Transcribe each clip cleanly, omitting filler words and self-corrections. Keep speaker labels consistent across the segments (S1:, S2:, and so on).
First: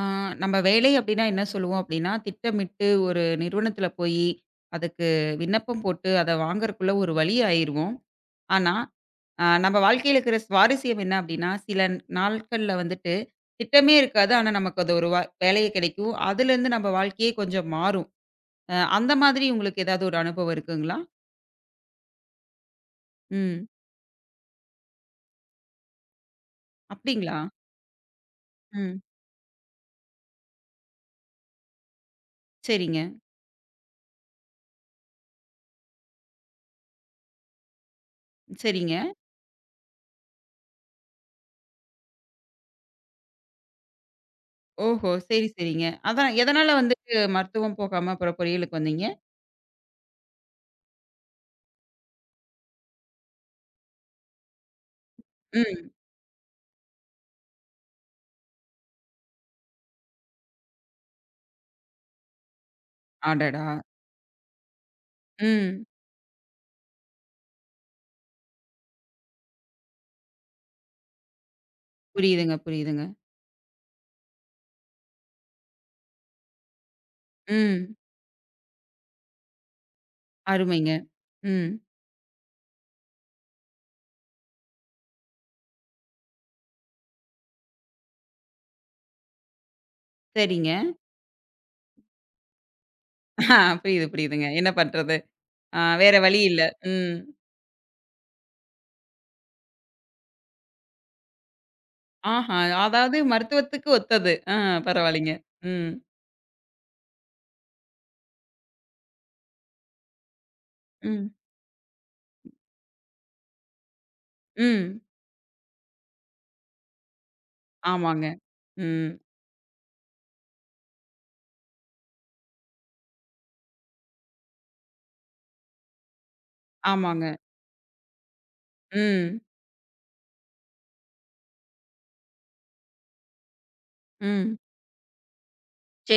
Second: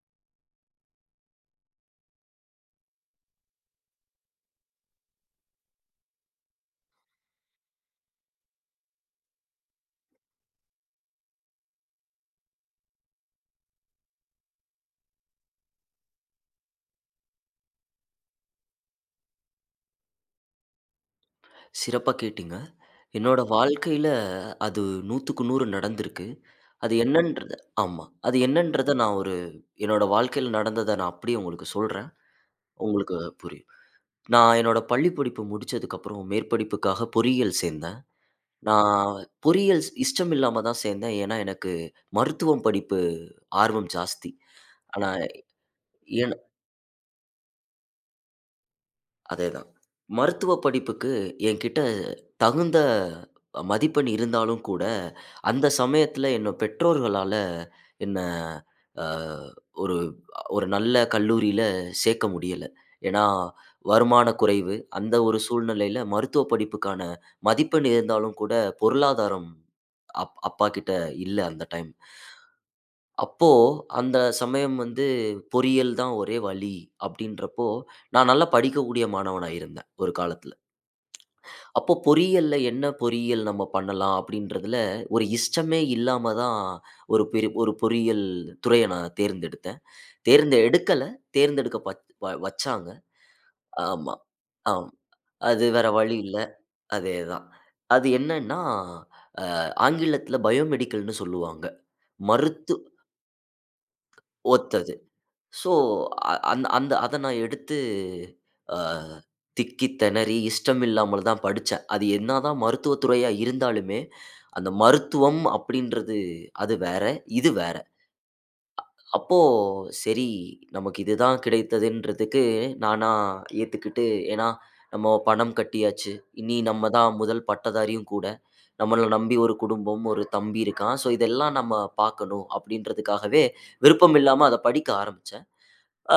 S1: ஆ, நம்ம வேலை அப்படின்னா என்ன சொல்லுவோம் அப்படின்னா, திட்டமிட்டு ஒரு நிறுவனத்தில போயி, அதுக்கு விண்ணப்பம் போட்டு அத வாங்குறக்குள்ள ஒரு வழி ஆயிருவோம். ஆனா, நம்ம வாழ்க்கையில இருக்கிற சுவாரஸ்யம் என்ன அப்படின்னா, சில நாட்கள்ல வந்துட்டு திட்டமே இருக்காது. ஆனா, நமக்கு அது ஒரு வேலையே கிடைக்கும். அதுலேருந்து நம்ம வாழ்க்கையே கொஞ்சம் மாறும். அந்த மாதிரி உங்களுக்கு ஏதாவது ஒரு அனுபவம் இருக்குங்களா?
S2: சிறப்பா கேட்டீங்க. என்னோட
S1: ம்.
S2: வாழ்க்கையில அது 100க்கு 100 நடந்திருக்கு. அது
S1: அப்படிங்களா?
S2: என்னன்றத ஆமா. அது என்னன்றத
S1: ம்.
S2: நான் ஒரு என்னோட வாழ்க்கையில நடந்தத நான் அப்படியே உங்களுக்கு சொல்றேன்.
S1: சரிங்க,
S2: உங்களுக்கு புரியும். நான் என்னோட பள்ளி படிப்பு முடிச்சதுக்கப்புறம் மேற்படிப்புக்காக பொறியியல் சேர்ந்தேன்.
S1: சரிங்க.
S2: நான் பொறியியல் இஷ்டம் இல்லாம தான் சேர்ந்தேன். ஏன்னா, எனக்கு மருத்துவம் படிப்பு ஆர்வம் ஜாஸ்தி. ஆனா,
S1: ஓஹோ! சரி, சரிங்க.
S2: எ
S1: அதான் எதனால வந்துட்டு மருத்துவம் போகாம அப்புறம் பொறியியலுக்கு வந்தீங்க?
S2: அதேதான். மருத்துவ படிப்புக்கு என்கிட்ட தகுந்த மதிப்பெண் இருந்தாலும் கூட, அந்த
S1: ம்.
S2: சமயத்தில என்னோட பெற்றோர்களால என்ன அ ஒரு ஒரு நல்ல கல்லூரியில சேர்க்க முடியல. ஏன்னா,
S1: அடடா!
S2: வருமான குறைவு. அந்த ஒரு
S1: ம்.
S2: சூழ்நிலையில மருத்துவ படிப்புக்கான மதிப்பெண் இருந்தாலும் கூட பொருளாதாரம் அப்பா கிட்ட இல்ல அந்த டைம்.
S1: புரியுதுங்க, புரியுதுங்க.
S2: அப்போ, அந்த சமயம் வந்து பொறியியல் தான் ஒரே வழி அப்படின்றப்போ,
S1: ம்.
S2: நான் நல்லா படிக்கக்கூடிய மாணவனா இருந்தேன் ஒரு காலத்துல.
S1: அருமைங்க. ம்.
S2: அப்போ பொறியியல்ல என்ன பொறியியல் நம்ம பண்ணலாம் அப்படின்றதுல ஒரு இஷ்டமே இல்லாம தான் ஒரு பொறியியல் துறைய நான் தேர்ந்தெடுத்தேன். தேர்ந்து
S1: சரிங்க.
S2: எடுக்கல, தேர்ந்தெடுக்க பத் வ வச்சாங்க.
S1: ஆ புரியுது,
S2: ஆமா.
S1: புரியுதுங்க. என்ன
S2: ஆம்.
S1: பண்றது?
S2: அது
S1: ஆ
S2: வேற வழி
S1: வேற
S2: இல்ல.
S1: வழி இல்ல. ம்.
S2: அதேதான். அது என்னன்னா, ஆங்கிலத்துல பயோமெடிக்கல்னு சொல்லுவாங்க.
S1: ஆஹா!
S2: மருத்து
S1: அதாவது மருத்துவத்துக்கு ஒத்தது. ஆ
S2: ஒத்தது.
S1: பரவாயில்லைங்க.
S2: ஸோ,
S1: ம்.
S2: அ அந்த அந்த அத நான் எடுத்து அ திக்கி திணறி இஷ்டம் இல்லாமல்
S1: ம்.
S2: தான் படிச்சேன். அது என்னதான் மருத்துவத் துறையா இருந்தாலுமே, அந்த
S1: ம்.
S2: மருத்துவம் அப்படின்றது அது வேற, இது வேற.
S1: ஆமாங்க. ம்.
S2: அப்போ சரி நமக்கு இதுதான் கிடைத்ததுன்றதுக்கு நானா ஏத்துக்கிட்டு ஏன்னா நம்ம பணம் கட்டியாச்சு. இனி நம்ம தான்
S1: ஆமாங்க.
S2: முதல் பட்டதாரியும் கூட. நம்மள நம்பி
S1: ம்.
S2: ஒரு குடும்பம், ஒரு தம்பி இருக்கான். ஸோ இதெல்லாம் நம்ம பார்க்கணும் அப்படின்றதுக்காகவே விருப்பம் இல்லாம
S1: ம்.
S2: அத படிக்க ஆரம்பிச்சேன்.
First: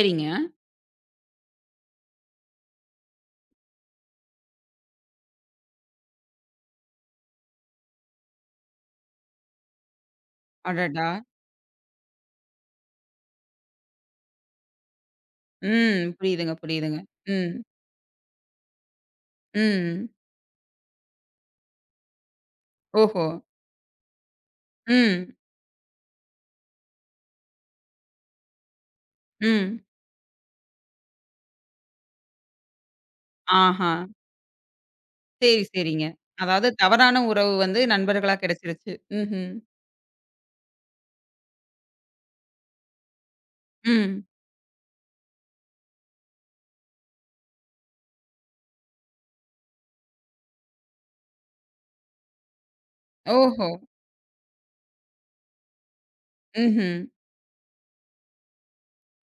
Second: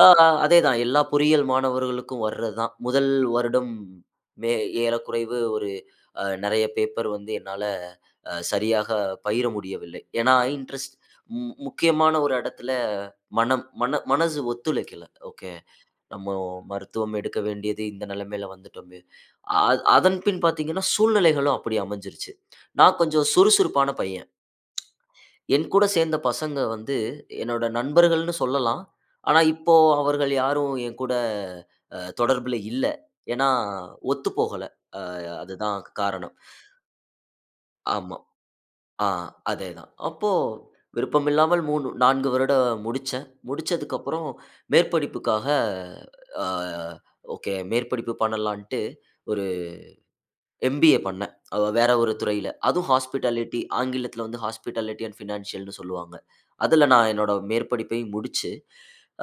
S2: ஆ, ஆ, அதேதான். எல்லா பொறியியல் மாணவர்களுக்கும் வர்றதுதான். முதல் வருடம் மே ஏறக்குறைவு ஒரு நெறைய பேப்பர் வந்து என்னால சரியாக பயிர முடியவில்லை. ஏன்னா இன்ட்ரெஸ்ட்
S1: அடடா!
S2: மு முக்கியமான ஒரு இடத்துல மனம் மன மனசு ஒத்துழைக்கல. ஓகே.
S1: ம்.
S2: நம்ம
S1: புரியுதுங்க, புரியுதுங்க.
S2: மருத்துவம் எடுக்க
S1: ம்.
S2: வேண்டியது இந்த நிலைமையில வந்துட்டோமே. அ
S1: ம்.
S2: அதன் பின் பார்த்தீங்கன்னா, சூழ்நிலைகளும் அப்படி அமைஞ்சிருச்சு. நான்
S1: ஓஹோ!
S2: கொஞ்சம் சுறுசுறுப்பான பையன்.
S1: ம்.
S2: என் கூட சேர்ந்த பசங்க வந்து என்னோட நண்பர்கள்னு சொல்லலாம். ஆனா, இப்போ
S1: ம்.
S2: அவர்கள் யாரும் என் கூட தொடர்புல இல்ல. ஏன்னா,
S1: ஆஹா!
S2: ஒத்து போகல. அ
S1: சரி,
S2: அதுதான்
S1: சரிங்க.
S2: காரணம்.
S1: அதாவது தவறான உறவு வந்து
S2: ஆமா.
S1: நண்பர்களா கிடைச்சிருச்சு.
S2: ஆ
S1: ம்ஹ்ம்.
S2: அதேதான். அப்போ விருப்பமில்லாமல் 3 4 வருடம் முடிச்சேன்.
S1: ம்.
S2: முடிச்சதுக்கப்புறம் மேற்படிப்புக்காக அ ஓகே மேற்படிப்பு பண்ணலான்ட்டு ஒரு எம்பிஏ பண்ணேன். வேற ஒரு துறையில. அதுவும் ஹாஸ்பிட்டாலிட்டி
S1: ஓஹோ!
S2: ஆங்கிலத்தில வந்து ஹாஸ்பிட்டாலிட்டி அண்ட் ஃபினான்ஷியல்னு சொல்லுவாங்க. அதில
S1: ம்ஹ்ம்.
S2: நான் என்னோட மேற்படிப்பையும் முடிச்சு,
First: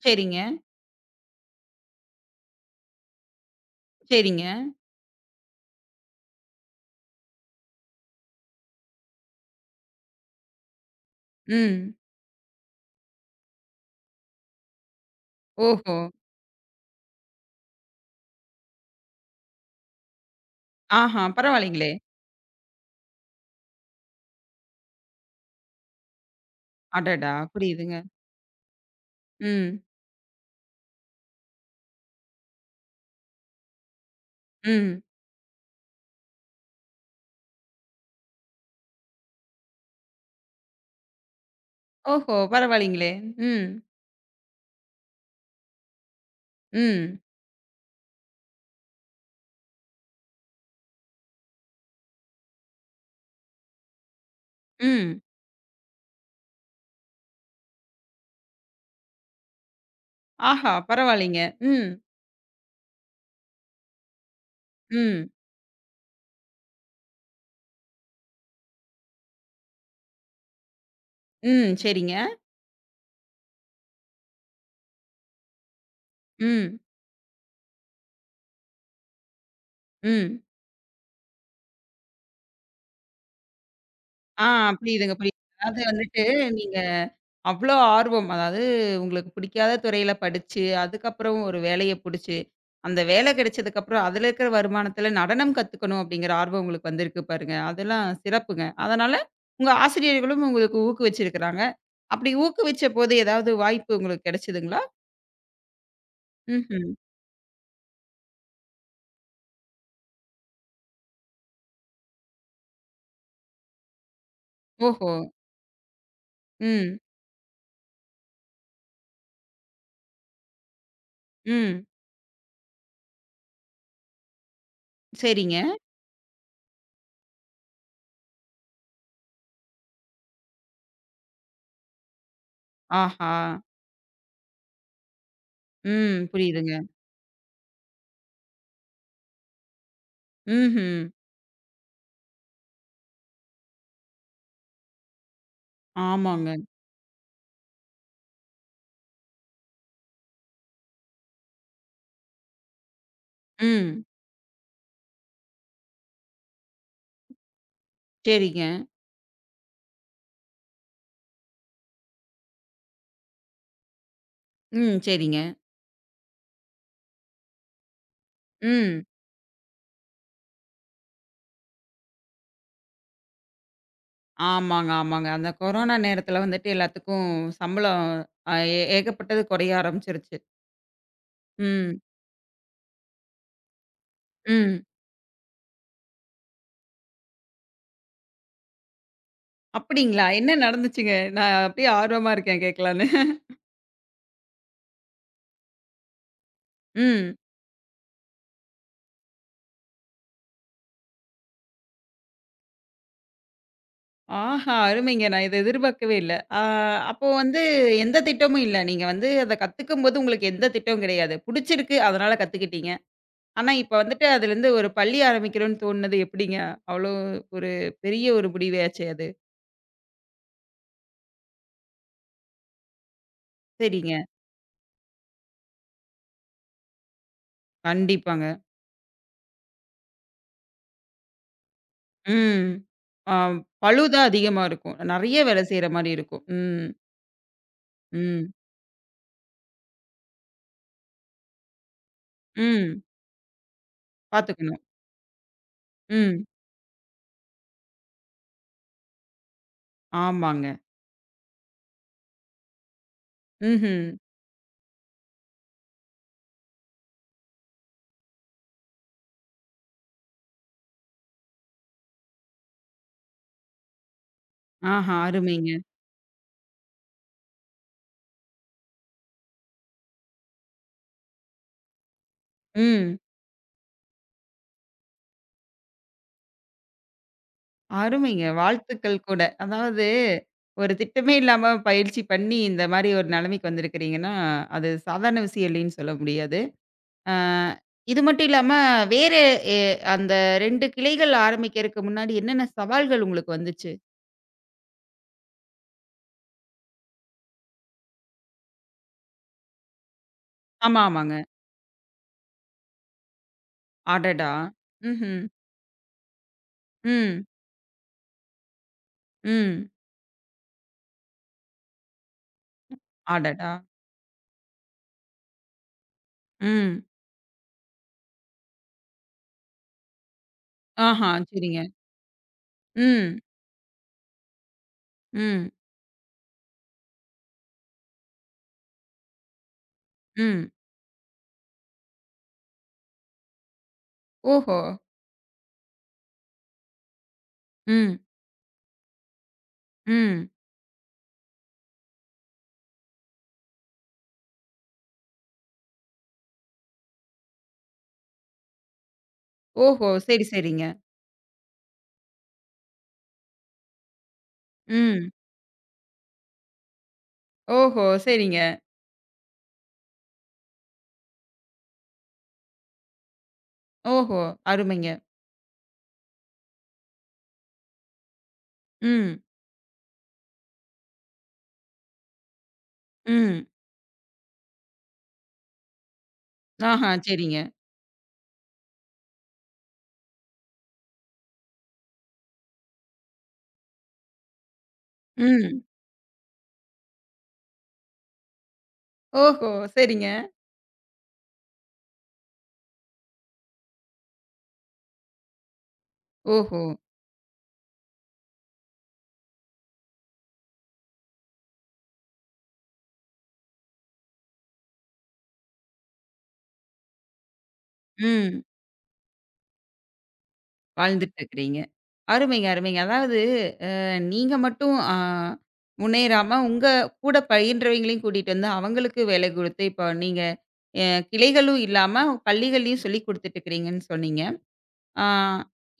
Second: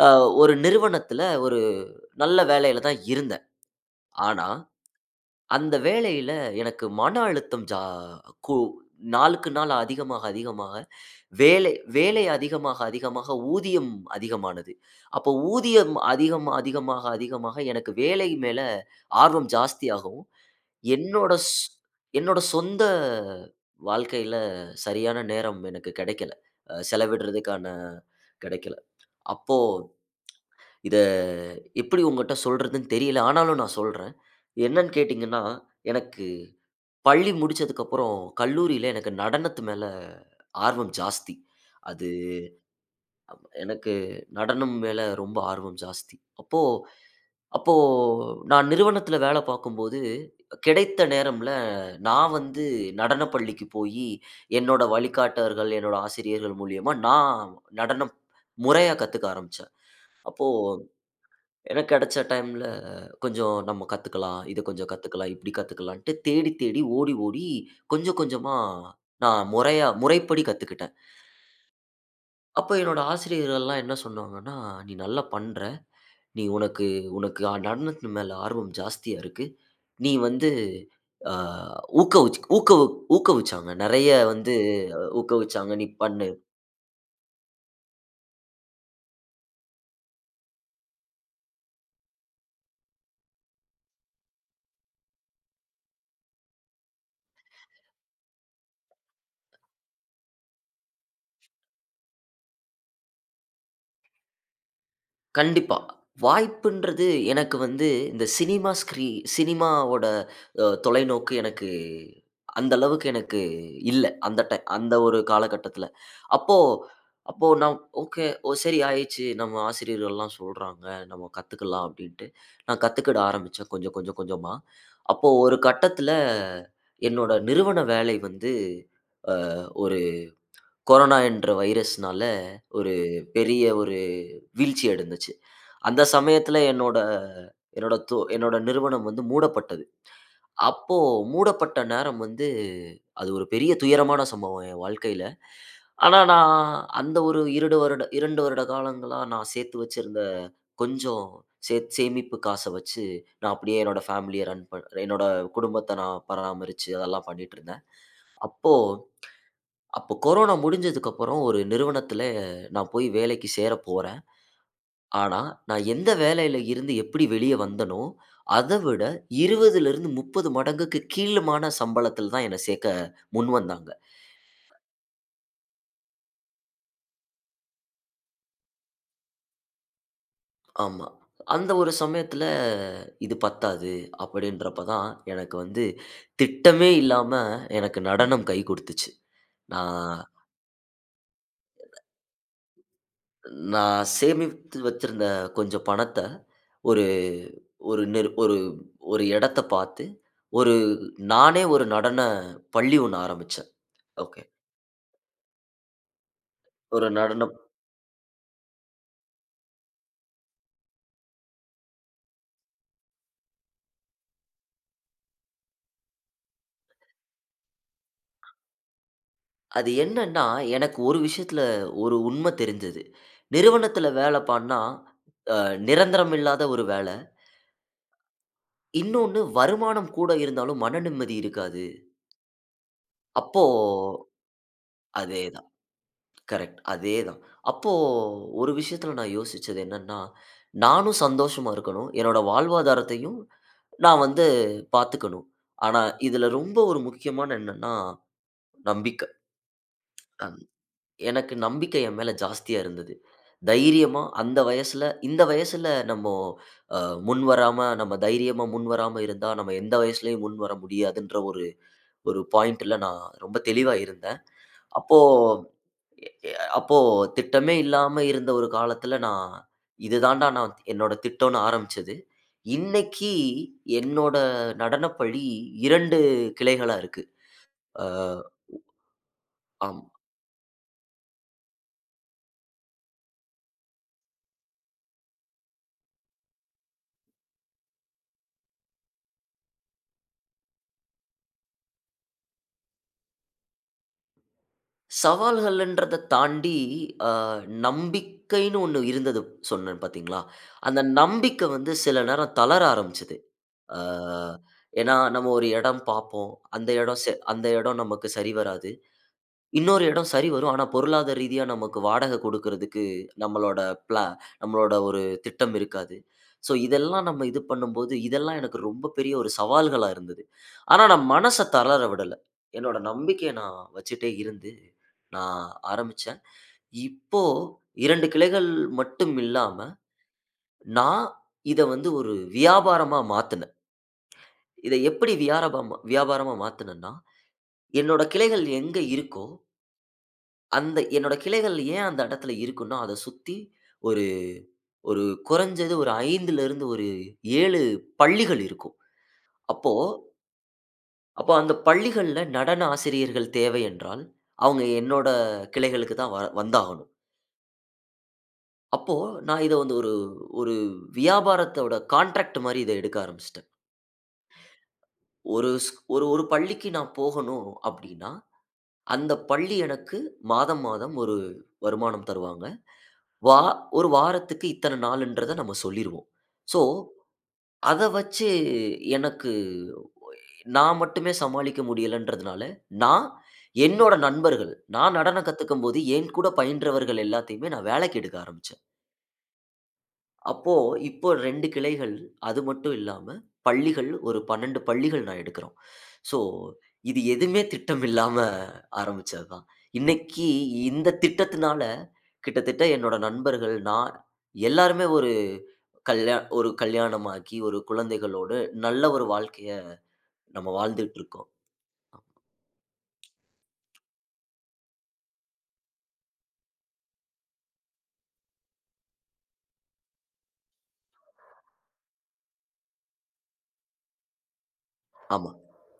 S2: அ
S1: சரிங்க,
S2: ஒரு நிறுவனத்தில ஒரு நல்ல வேலையில தான் இருந்தேன்.
S1: சரிங்க.
S2: ஆனா, அந்த வேலையில எனக்கு மன அழுத்தம் ஜா கு நாளுக்கு நாள் அதிகமாக, அதிகமாக வேலை
S1: ம்.
S2: வேலை அதிகமாக, அதிகமாக ஊதியம் அதிகமானது. அப்போ ஊதியம்
S1: ஓஹோ!
S2: அதிகம் அதிகமாக, அதிகமாக எனக்கு வேலை மேல ஆர்வம் ஜாஸ்தியாகவும்,
S1: ஆஹா!
S2: என்னோட ஸ்
S1: பரவாயில்லைங்களே!
S2: என்னோட சொந்த வாழ்க்கையில சரியான நேரம் எனக்கு கிடைக்கல.
S1: அடடா!
S2: செலவிடுறதுக்கான
S1: புரியுதுங்க.
S2: கிடைக்கல. அப்போ
S1: ம்,
S2: இத எப்படி உங்கட்ட சொல்றதுன்னு தெரியல. ஆனாலும் நான் சொல்றேன். என்னன்னு
S1: ம்.
S2: கேட்டீங்கன்னா, எனக்கு பள்ளி முடிச்சதுக்கப்புறம் கல்லூரியில எனக்கு நடனத்து மேல ஆர்வம் ஜாஸ்தி. அது
S1: ஓஹோ! பரவாயில்லைங்களே! ம்,
S2: எனக்கு நடனம் மேல ரொம்ப ஆர்வம் ஜாஸ்தி. அப்போ
S1: ம்,
S2: அப்போ நான் நிறுவனத்துல வேல பார்க்கும்போது, கிடைத்த நேரம்ல நான் வந்து நடனப் பள்ளிக்கு போயி, என்னோட
S1: ம்.
S2: வழிகாட்டர்கள், என்னோட ஆசிரியர்கள் மூலியமா நான் நடனம் முறையா கத்துக்க ஆரம்பிச்சேன். அப்போ
S1: ஆஹா! பரவாயில்லைங்க.
S2: எனக்கு
S1: ம்,
S2: கிடைச்ச டைம்ல கொஞ்சம் நம்ம கத்துக்கலாம், இத கொஞ்சம்
S1: ம்,
S2: கத்துக்கலாம், இப்படி கத்துக்கலான்ட்டு தேடி தேடி ஓடி ஓடி கொஞ்சம் கொஞ்சமா நான் முறையா முறைப்படி கத்துக்கிட்டேன்.
S1: ம். சரிங்க.
S2: அப்ப என்னோட ஆசிரியர்கள்லாம் என்ன சொன்னாங்கன்னா, "நீ நல்லா பண்ற. நீ
S1: ம்,
S2: உனக்கு உனக்கு அ நடனத்து மேல ஆர்வம் ஜாஸ்தியா இருக்கு. நீ
S1: ம்.
S2: வந்து அ ஊக்கவிச் ஊக்கவு ஊக்கவிச்சாங்க. நெறைய
S1: ஆ
S2: வந்து
S1: புரியுதுங்க, புரியுது.
S2: ஊக்கவிச்சாங்க.
S1: அதாவது
S2: "நீ
S1: வந்துட்டு
S2: பண்ணு."
S1: நீங்க அவ்ளோ ஆர்வம். அதாவது உங்களுக்கு பிடிக்காத துறையில படிச்சு, அதுக்கப்புறம் ஒரு வேலைய புடிச்சு, அந்த வேலை கிடைச்சதுக்கப்புறம் அதுல இருக்கிற வருமானத்துல நடனம் கத்துக்கணும் அப்படிங்கிற ஆர்வம் உங்களுக்கு வந்திருக்கு பாருங்க. அதெல்லாம் சிறப்புங்க. அதனால உங்க ஆசிரியர்களும் உங்களுக்கு ஊக்குவிச்சிருக்கிறாங்க. அப்படி ஊக்குவிச்சபோது ஏதாவது வாய்ப்பு உங்களுக்கு கிடைச்சதுங்களா?
S2: கண்டிப்பா.
S1: ம்ஹ்ம்.
S2: வாய்ப்புன்றது எனக்கு வந்து இந்த சினிமாவோட தொலைநோக்கு எனக்கு அந்த அளவுக்கு எனக்கு இல்ல. அந்த
S1: ஓஹோ!
S2: ஒரு காலகட்டத்தில. அப்போ
S1: ம்,
S2: அப்போ நான் ஓகே. ஓ! சரி ஆயிருச்சு. நம்ம ஆசிரியர்கள்லாம் சொல்றாங்க. நம்ம
S1: ம்.
S2: கத்துக்கலாம் அப்டின்ட்டு, நான் கத்துக்கிட ஆரம்பிச்சேன் கொஞ்சம் கொஞ்சம் கொஞ்சமா. அப்போ ஒரு
S1: சரிங்க.
S2: கட்டத்துல என்னோட நிறுவன வேலை வந்து அ ஒரு கொரோனா என்ற வைரஸ்னால ஒரு
S1: ஆஹா!
S2: பெரிய ஒரு வீழ்ச்சி அடைந்துச்சு. அந்த
S1: ம்.
S2: சமயத்துல
S1: புரியுதுங்க.
S2: என்னோட என்னோட தோ என்னோட நிறுவனம் வந்து மூடப்பட்டது.
S1: ம்ஹ்ம்.
S2: அப்போ மூடப்பட்ட நேரம் வந்து, அது ஒரு பெரிய துயரமான சம்பவம் என் வாழ்க்கையில. ஆனா,
S1: ஆமாங்க.
S2: நான் அந்த ஒரு 2 வருட காலங்களா நான் சேர்த்து வச்சிருந்த கொஞ்சம் சேமிப்பு காச வச்சு, நான் அப்படியே
S1: ம்.
S2: என்னோட குடும்பத்த நான் பராமரிச்சு அதெல்லாம் பண்ணிட்டு இருந்தேன்.
S1: சரிங்க.
S2: அப்போ அப்போ கொரோனா முடிஞ்சதுக்கப்புறம் ஒரு நிறுவனத்தில நான் போய் வேலைக்கு சேர போறேன்.
S1: ம்.
S2: ஆனா,
S1: சரிங்க.
S2: நான் எந்த வேலையில இருந்து எப்படி வெளிய வந்தனோ, அத விட
S1: ம்.
S2: 20லிருந்து 30 மடங்குக்கு கீழுமான சம்பளத்தில தான் என்ன சேர்க்க முன்வந்தாங்க.
S1: ஆமாங்க, ஆமாங்க. அந்த கொரோனா நேரத்துல வந்துட்டு எல்லாத்துக்கும் சம்பளம் அ ஏ ஏகப்பட்டது குறைய ஆரம்பிச்சுருச்சு.
S2: ஆமா. அந்த ஒரு
S1: ம்,
S2: சமயத்தில இது பத்தாது அப்படின்றப்ப
S1: ம்.
S2: தான் எனக்கு வந்து திட்டமே இல்லாம எனக்கு நடனம் கை கொடுத்துச்சு. நான்
S1: அப்படிங்களா? என்ன நடந்துச்சுங்க? நான் அப்படியே ஆர்வமா இருக்கேன் கேட்கலான்னு.
S2: நான் சேமித்து வச்சிருந்த கொஞ்சம் பணத்த ஒரு
S1: ம்.
S2: ஒரு நிறு ஒரு ஒரு இடத்த பார்த்து, ஒரு நானே ஒரு நடன பள்ளி ஒண்ணு ஆரம்பிச்சேன். ஓகே.
S1: ஆஹா! அருமைங்க. நான் இத எதிர்பார்க்கவே இல்ல. ஆ
S2: ஒரு
S1: அப்போ
S2: நடனம்.
S1: வந்து எந்த திட்டமும் இல்ல. நீங்க வந்து அத கத்துக்கும்போது உங்களுக்கு எந்த திட்டமும் கிடையாது. புடிச்சிருக்கு, அதனால கத்துக்கிட்டீங்க. ஆனா இப்ப வந்துட்டு அதுலருந்து ஒரு பள்ளி ஆரம்பிக்கிறோம்ன்னு தோணுனது எப்படிங்க? அவ்வளோ ஒரு பெரிய ஒரு முடிவாச்சே அது.
S2: அது என்னன்னா, எனக்கு ஒரு விஷயத்துல ஒரு உண்ம தெரிஞ்சது. நிறுவனத்துல
S1: சரிங்க.
S2: வேல பண்ணா, அ நிரந்தரம் இல்லாத ஒரு வேல.
S1: கண்டிப்பாங்க.
S2: இன்னொன்னு வருமானம் கூட இருந்தாலும் மன நிம்மதி இருக்காது.
S1: ம். ஆ
S2: அப்போ
S1: பளு தான் அதிகமா இருக்கும். நெறைய வேல
S2: அதேதான்.
S1: செய்ற மாரி இருக்கும்.
S2: கரெக்ட்.
S1: ம்,
S2: அதேதான். அப்போ
S1: ம்,
S2: ஒரு விஷயத்துல நான் யோசிச்சது என்னன்னா, நானும் சந்தோஷமா இருக்கணும். என்னோட
S1: ம்.
S2: வாழ்வாதாரத்தையும் நான் வந்து
S1: பாத்துக்கணும்.
S2: பாத்துக்கணும். ஆனா,
S1: ம்.
S2: இதுல ரொம்ப ஒரு முக்கியமான என்னன்னா, நம்பிக்கை. அ
S1: ஆமாங்க.
S2: எனக்கு நம்பிக்கை என் மேல ஜாஸ்தியா இருந்தது.
S1: ம்ஹ்ம்.
S2: தைரியமா அந்த வயசுல இந்த வயசுல நம்ம அ முன் வராம நம்ம தைரியமா முன் வராம இருந்தா, நம்ம எந்த வயசுலயும் முன் வர முடியாதுன்ற ஒரு ஒரு பாயிண்ட்ல நான் ரொம்ப தெளிவா இருந்தேன்.
S1: ஆஹா!
S2: அப்போ
S1: அருமைங்க.
S2: எ அப்போ திட்டமே இல்லாம இருந்த ஒரு காலத்துல நான் இது தான்டா நான் என்னோட திட்டம்னு ஆரம்பிச்சது.
S1: ம்.
S2: இன்னைக்கு என்னோட நடனப்பள்ளி 2 கிளைகளா இருக்கு. அ
S1: அருமைங்க. வாழ்த்துக்கள் கூட.
S2: ஆமா.
S1: அதாவது ஒரு திட்டமே இல்லாம பயிற்சி பண்ணி இந்த மாரி ஒரு நெலைமைக்கு வந்திருக்கிறீங்கன்னா, அது சாதாரண விஷயம் இல்லைன்னு சொல்ல முடியாது. ஆ இது மட்டும் இல்லாம வேற எ அந்த 2 கிளைகள் ஆரம்பிக்கிறதுக்கு முன்னாடி என்னென்ன சவால்கள் உங்களுக்கு வந்துச்சு?
S2: சவால்கள்ன்றத தாண்டி, அ நம்பிக்கைன்னு ஒண்ணு இருந்தது சொன்னேன் பார்த்தீங்களா? அந்த
S1: ஆமா, ஆமாங்க.
S2: நம்பிக்கை வந்து சில நேரம் தளர ஆரம்பிச்சது. அ
S1: அடடா!
S2: ஏன்னா
S1: ம்ஹ்ம்.
S2: நம்ம ஒரு இடம் பார்ப்போம்.
S1: ம்.
S2: அந்த இடம் நமக்கு சரி வராது.
S1: ம்.
S2: இன்னொரு இடம் சரி வரும். ஆனா, பொருளாதார ரீதியா நமக்கு வாடகை குடுக்குறதுக்கு
S1: அடடா!
S2: நம்மளோட பிளா நம்மளோட ஒரு திட்டம் இருக்காது. ஸோ
S1: ம்.
S2: இதெல்லாம் நம்ம இது பண்ணும்போது, இதெல்லாம் எனக்கு ரொம்ப பெரிய ஒரு சவால்களா இருந்தது. ஆனா, நான்
S1: ஆஹா,
S2: மனச
S1: சரிங்க.
S2: தளர விடல. என்னோட
S1: ம்,
S2: நம்பிக்கைய நான் வச்சுட்டே இருந்து நான்
S1: ம்,
S2: ஆரம்பிச்சேன். இப்போ 2 கிளைகள் மட்டும் இல்லாம,
S1: ம்.
S2: நான் இத வந்து ஒரு வியாபாரமா மாத்துனேன்.
S1: ஓஹோ!
S2: இத எப்படி வியாபாரமா மாத்துனேன்னா,
S1: ம்,
S2: என்னோட கிளைகள் எங்க இருக்கோ,
S1: ம்.
S2: அந்த என்னோட கிளைகள் ஏன் அந்த இடத்துல இருக்குன்னா, அத சுத்தி ஒரு ஒரு குறைஞ்சது ஒரு 5லிருந்து ஒரு 7 பள்ளிகள் இருக்கும். அப்போ
S1: ஓஹோ! சரி, சரிங்க.
S2: அப்போ அந்த பள்ளிகள்ல நடன ஆசிரியர்கள் தேவை என்றால், அவங்க என்னோட
S1: ம்.
S2: கிளைகளுக்கு தான் வந்தாகணும்.
S1: ஓஹோ! சரிங்க.
S2: அப்போ நான் இத வந்து ஒரு ஒரு வியாபாரத்தோட கான்ட்ராக்ட் மாரி இத எடுக்க ஆரம்பிச்சுட்டேன்.
S1: ஓஹோ! அருமைங்க.
S2: ஒரு ஸ் ஒரு ஒரு பள்ளிக்கு நான் போகணும் அப்டின்னா, அந்த
S1: ம்,
S2: பள்ளி எனக்கு மாதம், மாதம் ஒரு வருமானம் தருவாங்க. வா
S1: ம்.
S2: ஒரு வாரத்துக்கு இத்தன நாளுன்றத நம்ம சொல்லிருவோம். ஸோ,
S1: ஆஹா, சரிங்க.
S2: அத வச்சு எனக்கு நான் மட்டுமே சமாளிக்க முடியலன்றதுனால, நான் என்னோட நண்பர்கள் நான் நடனம்
S1: ம்.
S2: கத்துக்கும்போது என் கூட பயின்றவர்கள் எல்லாத்தையுமே நான் வேலைக்கு எடுக்க ஆரம்பிச்சேன்.
S1: ஓஹோ! சரிங்க.
S2: அப்போ, இப்போ 2 கிளைகள். அது மட்டும் இல்லாம, பள்ளிகள் ஒரு 12 பள்ளிகள் நான் எடுக்கிறோம். ஸோ,
S1: ஓஹோ!
S2: இது எதுவுமே திட்டமில்லாம ஆரம்பிச்சது தான். இன்னைக்கு இந்த திட்டத்தினால கிட்டத்தட்ட என்னோட நண்பர்கள், நான் எல்லாருமே ஒரு கல்யாணமாகி, ஒரு குழந்தைகளோடு
S1: ம்.
S2: நல்ல ஒரு வாழ்க்கைய நம்ம வாழ்ந்துட்டு இருக்கோம்.
S1: வாழ்ந்துட்டுருக்கிறீங்க. அருமைங்க, அருமைங்க. அதாவது அ நீங்க மட்டும் முன்னேறாம, உங்க கூட பயின்றவைங்களையும் கூட்டிட்டு வந்து அவங்களுக்கு வேலை குடுத்து, இப்போ நீங்க அ கிளைகளும் இல்லாம பள்ளிகள்லயும் சொல்லிக் குடுத்துட்டு இருக்கிறீங்கன்னு சொன்னீங்க. ஆ
S2: ஆமா.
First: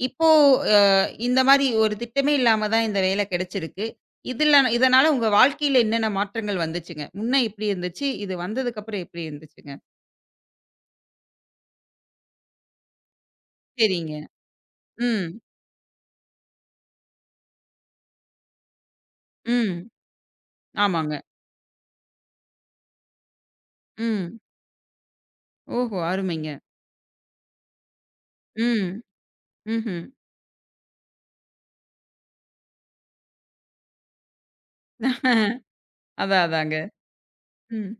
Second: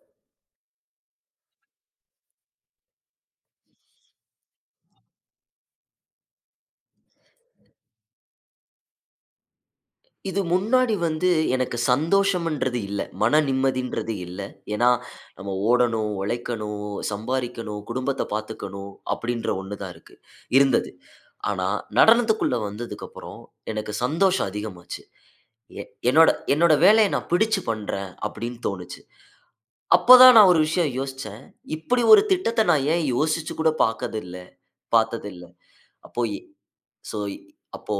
S1: இப்போ அ இந்த மாரி ஒரு திட்டமே இல்லாம தான் இந்த வேலை கிடைச்சிருக்கு. இதுல இதனால உங்க வாழ்க்கையில என்னென்ன மாற்றங்கள் வந்துச்சுங்க? முன்ன எப்படி இருந்துச்சு? இது வந்ததுக்கப்புறம் எப்படி இருந்துச்சுங்க?
S2: இது முன்னாடி வந்து எனக்கு சந்தோஷம்ன்றது இல்ல. மன
S1: சரிங்க.
S2: நிம்மதின்றது இல்ல. ஏன்னா,
S1: ம்.
S2: நம்ம ஓடணும், உழைக்கணும், சம்பாரிக்கணும், குடும்பத்த பார்த்துக்கணும் அப்படின்ற ஒண்ணு
S1: ம்.
S2: தான் இருந்தது.
S1: ஆமாங்க.
S2: ஆனா, நடனத்துக்குள்ள வந்ததுக்கப்புறம் எனக்கு
S1: ம்.
S2: சந்தோஷம் அதிகமாச்சு. எ
S1: ஓஹோ!
S2: என்னோட
S1: அருமைங்க.
S2: என்னோட வேலைய நான் பிடிச்சு பண்றேன் அப்படின்னு
S1: ம்.
S2: தோணுச்சு.
S1: ம்ஹ்ம்.
S2: அப்ப தான் நான் ஒரு விஷயம் யோசிச்சேன். இப்படி ஒரு திட்டத்த நான் ஏன் யோசிச்சு கூட பார்த்ததில்ல. அப்போ எ
S1: அதான் அதாங்க.
S2: ஸோ, அப்போ
S1: ம்.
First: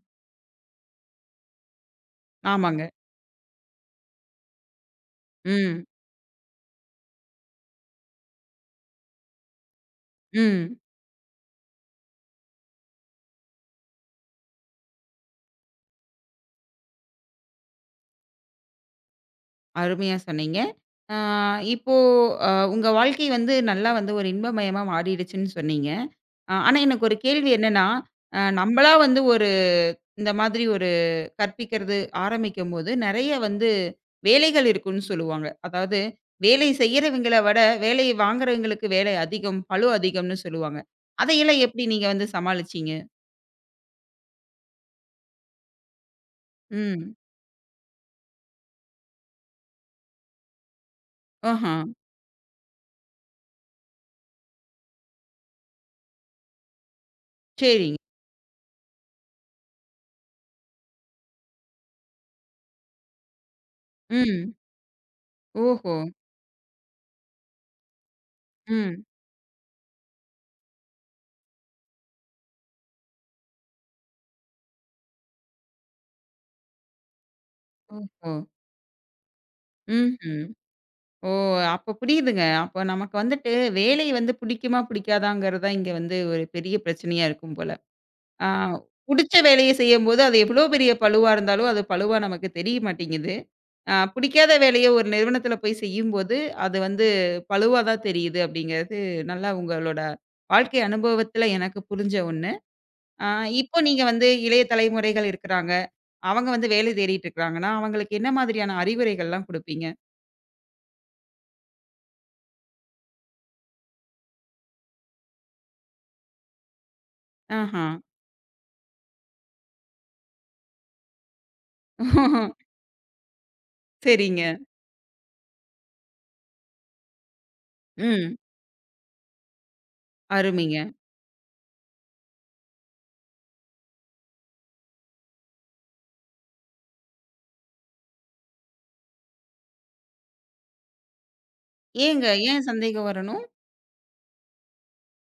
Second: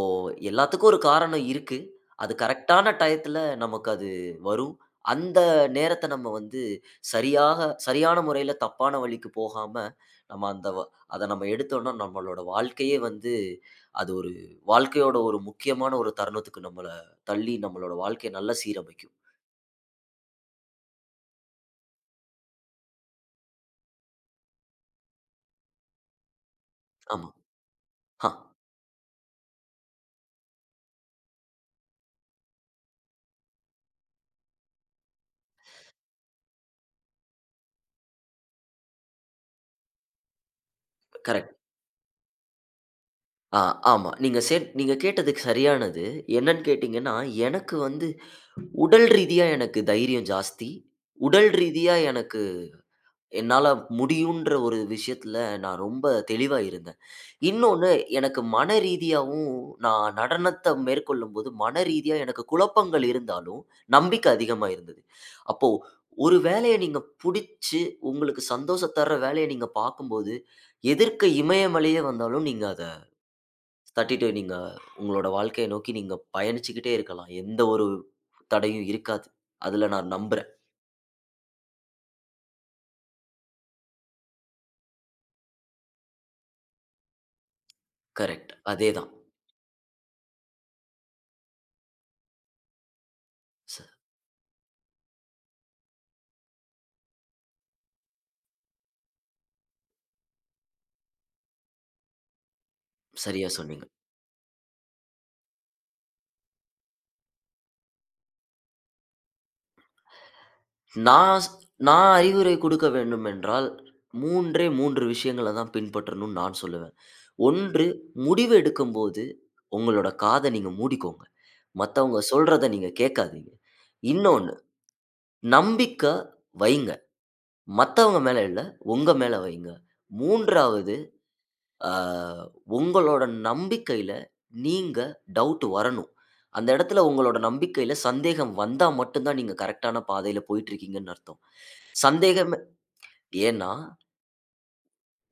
S2: எல்லாத்துக்கும் ஒரு காரணம் இருக்கு. அது
S1: ஆமாங்க.
S2: கரெக்டான டயத்துல நமக்கு அது வரும். அந்த
S1: ம்.
S2: நேரத்த நம்ம வந்து சரியாக சரியான முறையில தப்பான வழிக்கு போகாம, நம்ம அந்த
S1: ம்.
S2: வ அத நம்ம எடுத்தோம்னா, நம்மளோட வாழ்க்கையே வந்து அது ஒரு வாழ்க்கையோட ஒரு முக்கியமான ஒரு தருணத்துக்கு நம்மள தள்ளி நம்மளோட வாழ்க்கைய நல்லா சீரமைக்கும்.
S1: அருமையா சொன்னீங்க. ஆ இப்போ உங்க வாழ்க்கை வந்து நல்லா வந்து ஒரு இன்பமயமா மாறிடுச்சுன்னு சொன்னீங்க. ஆனா எனக்கு ஒரு
S2: ஆமா.
S1: கேள்வி என்னன்னா,
S2: ஆ
S1: நம்பளா வந்து ஒரு இந்த மாதிரி ஒரு கற்பிக்கிறது ஆரம்பிக்கும்போது, நெறைய வந்து வேலைகள் இருக்குன்னு சொல்லுவாங்க. அதாவது வேலை செய்யறவங்கள விட, வேலைய வாங்குறவங்களுக்கு வேலை அதிகம், பளு அதிகம்னு சொல்லுவாங்க.
S2: கரெக்ட்.
S1: அதையெல்லாம் எப்படி நீங்க வந்து சமாளிச்சீங்க?
S2: ஆ ஆமா. நீங்க செட் நீங்க கேட்டதுக்கு சரியானது. என்னன்னு
S1: ம்.
S2: கேட்டீங்கன்னா, எனக்கு வந்து உடல் ரீதியா எனக்கு தைரியம் ஜாஸ்தி. உடல்
S1: ஆஹா.
S2: ரீதியா எனக்கு என்னால முடியுன்ற ஒரு விஷயத்துல நான் ரொம்ப தெளிவா இருந்தேன். இன்னொன்னு
S1: சரிங்க.
S2: எனக்கு மன ரீதியாவும் நான் நடனத்த மேற்கொள்ளும்போது மன ரீதியா எனக்கு குழப்பங்கள் இருந்தாலும், நம்பிக்கை
S1: ம்.
S2: அதிகமா இருந்தது. அப்போ
S1: ஓஹோ!
S2: ஒரு வேலைய நீங்க புடிச்சு உங்களுக்கு சந்தோஷம்
S1: ம்.
S2: தர்ற வேலைய நீங்க பார்க்கும்போது, எதிர்க்க இமயமலையே வந்தாலும் நீங்க அத 32 நீங்க உங்களோட வாழ்க்கைய நோக்கி நீங்க பயணிச்சுக்கிட்டே இருக்கலாம். எந்த ஒரு
S1: ஓஹோ!
S2: தடையும் இருக்காது. அதுல நான்
S1: ம்ஹ்ம்.
S2: நம்புறேன்.
S1: ஓ! அப்ப புரியுதுங்க. அப்ப நமக்கு வந்துட்டு வேலை வந்து பிடிக்குமா, பிடிக்காதாங்கிறது தான் இங்க வந்து ஒரு பெரிய பிரச்சனையா இருக்கும் போல. ஆ
S2: கரெக்ட். அதேதான்.
S1: புடிச்ச வேலைய செய்யும்போது, அது எவ்வளோ பெரிய பளுவா இருந்தாலும், அது பளுவா நமக்கு தெரிய மாட்டேங்குது.
S2: ச
S1: ஆ பிடிக்காத வேலைய ஒரு நிறுவனத்தில போய் செய்யும்போது, அது வந்து பளுவா தான் தெரியுது அப்படிங்கிறது, நல்லா உங்களோட வாழ்க்கை அனுபவத்தில எனக்கு புரிஞ்ச ஒண்ணு. ஆ
S2: சரியா
S1: இப்போ
S2: சொன்னீங்க.
S1: நீங்க வந்து இளைய தலைமுறைகள் இருக்கிறாங்க. அவங்க வந்து வேலை தேடிட்டு இருக்கிறாங்கன்னா, அவங்களுக்கு என்ன மாதிரியான அறிவுரைகள்லாம் குடுப்பீங்க?
S2: நான் ஸ்- நான் அறிவுரை கொடுக்க வேண்டுமென்றால் 3ஏ 3 விஷயங்கள தான் பின்பற்றணும்னு நான் சொல்லுவேன். 1
S1: ஆஹா.
S2: முடிவு எடுக்கும்போது உங்களோட காத நீங்க மூடிக்கோங்க. மத்தவங்க சொல்றத நீங்க கேட்காதீங்க.
S1: சரிங்க.
S2: இன்னொன்னு நம்பிக்க வைங்க. மத்தவங்க
S1: ம்.
S2: மேல இல்ல, உங்க மேல வைங்க.
S1: அருமைங்க.
S2: 3வது ஆ, உங்களோட நம்பிக்கையில நீங்க டவுட் வரணும். அந்த இடத்துல உங்களோட நம்பிக்கையில சந்தேகம் வந்தா மட்டும் தான் நீங்க கரெக்ட்டான பாதையில போயிட்டு இருக்கீங்கன்னு அர்த்தம்.
S1: ஏங்க?
S2: சந்தேகமே
S1: ஏன் சந்தேகம் வரணும்?
S2: ஏன்னா,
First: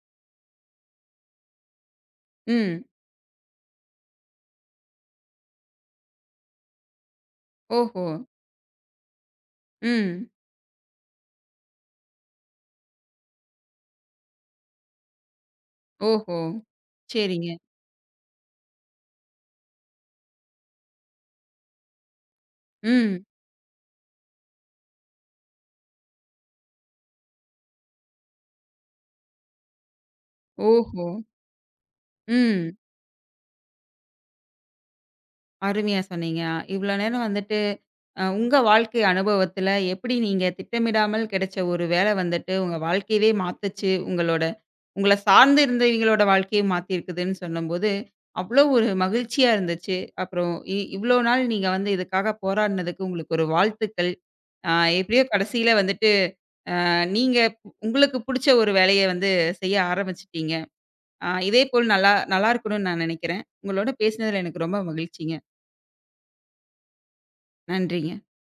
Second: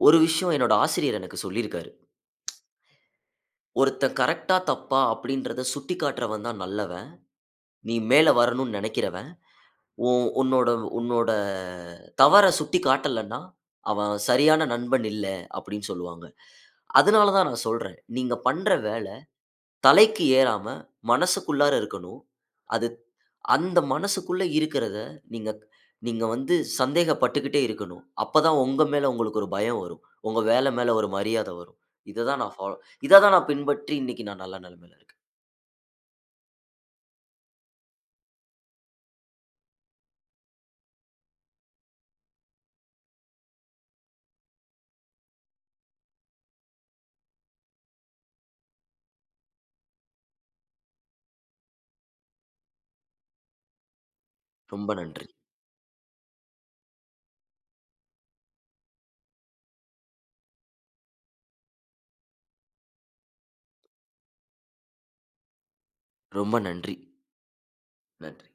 S2: ஒரு விஷயம் என்னோட ஆசிரியர் எனக்கு சொல்லியிருக்காரு.
S1: ம்.
S2: "ஒருத்தன் கரெக்ட்டா, தப்பா அப்படின்றத சுட்டிக்காட்டுறவன் தான் நல்லவன். நீ
S1: ஓஹோ!
S2: மேல வரணும்னு நினைக்கிறவன்,
S1: ம்.
S2: உன் உன்னோட உன்னோட தவற சுட்டிக்காட்டலன்னா, அவன் சரியான நண்பன் இல்ல" அப்படின்னு சொல்லுவாங்க.
S1: ஓஹோ!
S2: அதனால தான்
S1: சரிங்க.
S2: நான் சொல்றேன், நீங்க பண்ற வேல தலைக்கு ஏறாம, மனசுக்குள்ளார இருக்கணும். அது
S1: ம்.
S2: அந்த மனசுக்குள்ள இருக்கிறத நீங்க நீங்க வந்து சந்தேகப்பட்டுக்கிட்டே இருக்கணும். அப்பதான் உங்க மேல உங்களுக்கு ஒரு பயம் வரும். உங்க வேல மேல
S1: ஓஹோ!
S2: ஒரு மரியாதை வரும். இத தான் நான்
S1: ம்.
S2: ஃபாலோ இத தான் நான் பின்பற்றி இன்னைக்கு நான் நல்ல நிலைமையில இருக்கேன்.
S1: அருமையா சொன்னீங்க. இவ்வளோ நேரம் வந்துட்டு, உங்க வாழ்க்கை அனுபவத்தில எப்படி நீங்க திட்டமிடாமல் கிடைச்ச ஒரு வேலை வந்துட்டு, உங்க வாழ்க்கையவே மாத்துச்சு. உங்களோட உங்கள சார்ந்து இருந்தவங்களோட வாழ்க்கைய மாத்தியிருக்குதுன்னு சொன்னம்போது, அவ்வளோ ஒரு மகிழ்ச்சியா இருந்துச்சு. அப்புறம் இவ்வளோ நாள் நீங்க வந்து இதுக்காக போராடினதுக்கு உங்களுக்கு ஒரு வாழ்த்துக்கள். அ
S2: ரொம்ப
S1: எப்படியோ
S2: நன்றி.
S1: கடைசியில வந்துட்டு நீங்க உங்களுக்கு புடிச்ச ஒரு வேலைய வந்து செய்ய ஆரம்பிச்சுட்டீங்க. இதேபோல் நல்லா நல்லா இருக்கணும்னு நான் நெனைக்கிறேன். உங்களோட பேசினதுல எனக்கு ரொம்ப மகிழ்ச்சிங்க.
S2: ரொம்ப நன்றி.
S1: நன்றிங்க.
S2: நன்றி.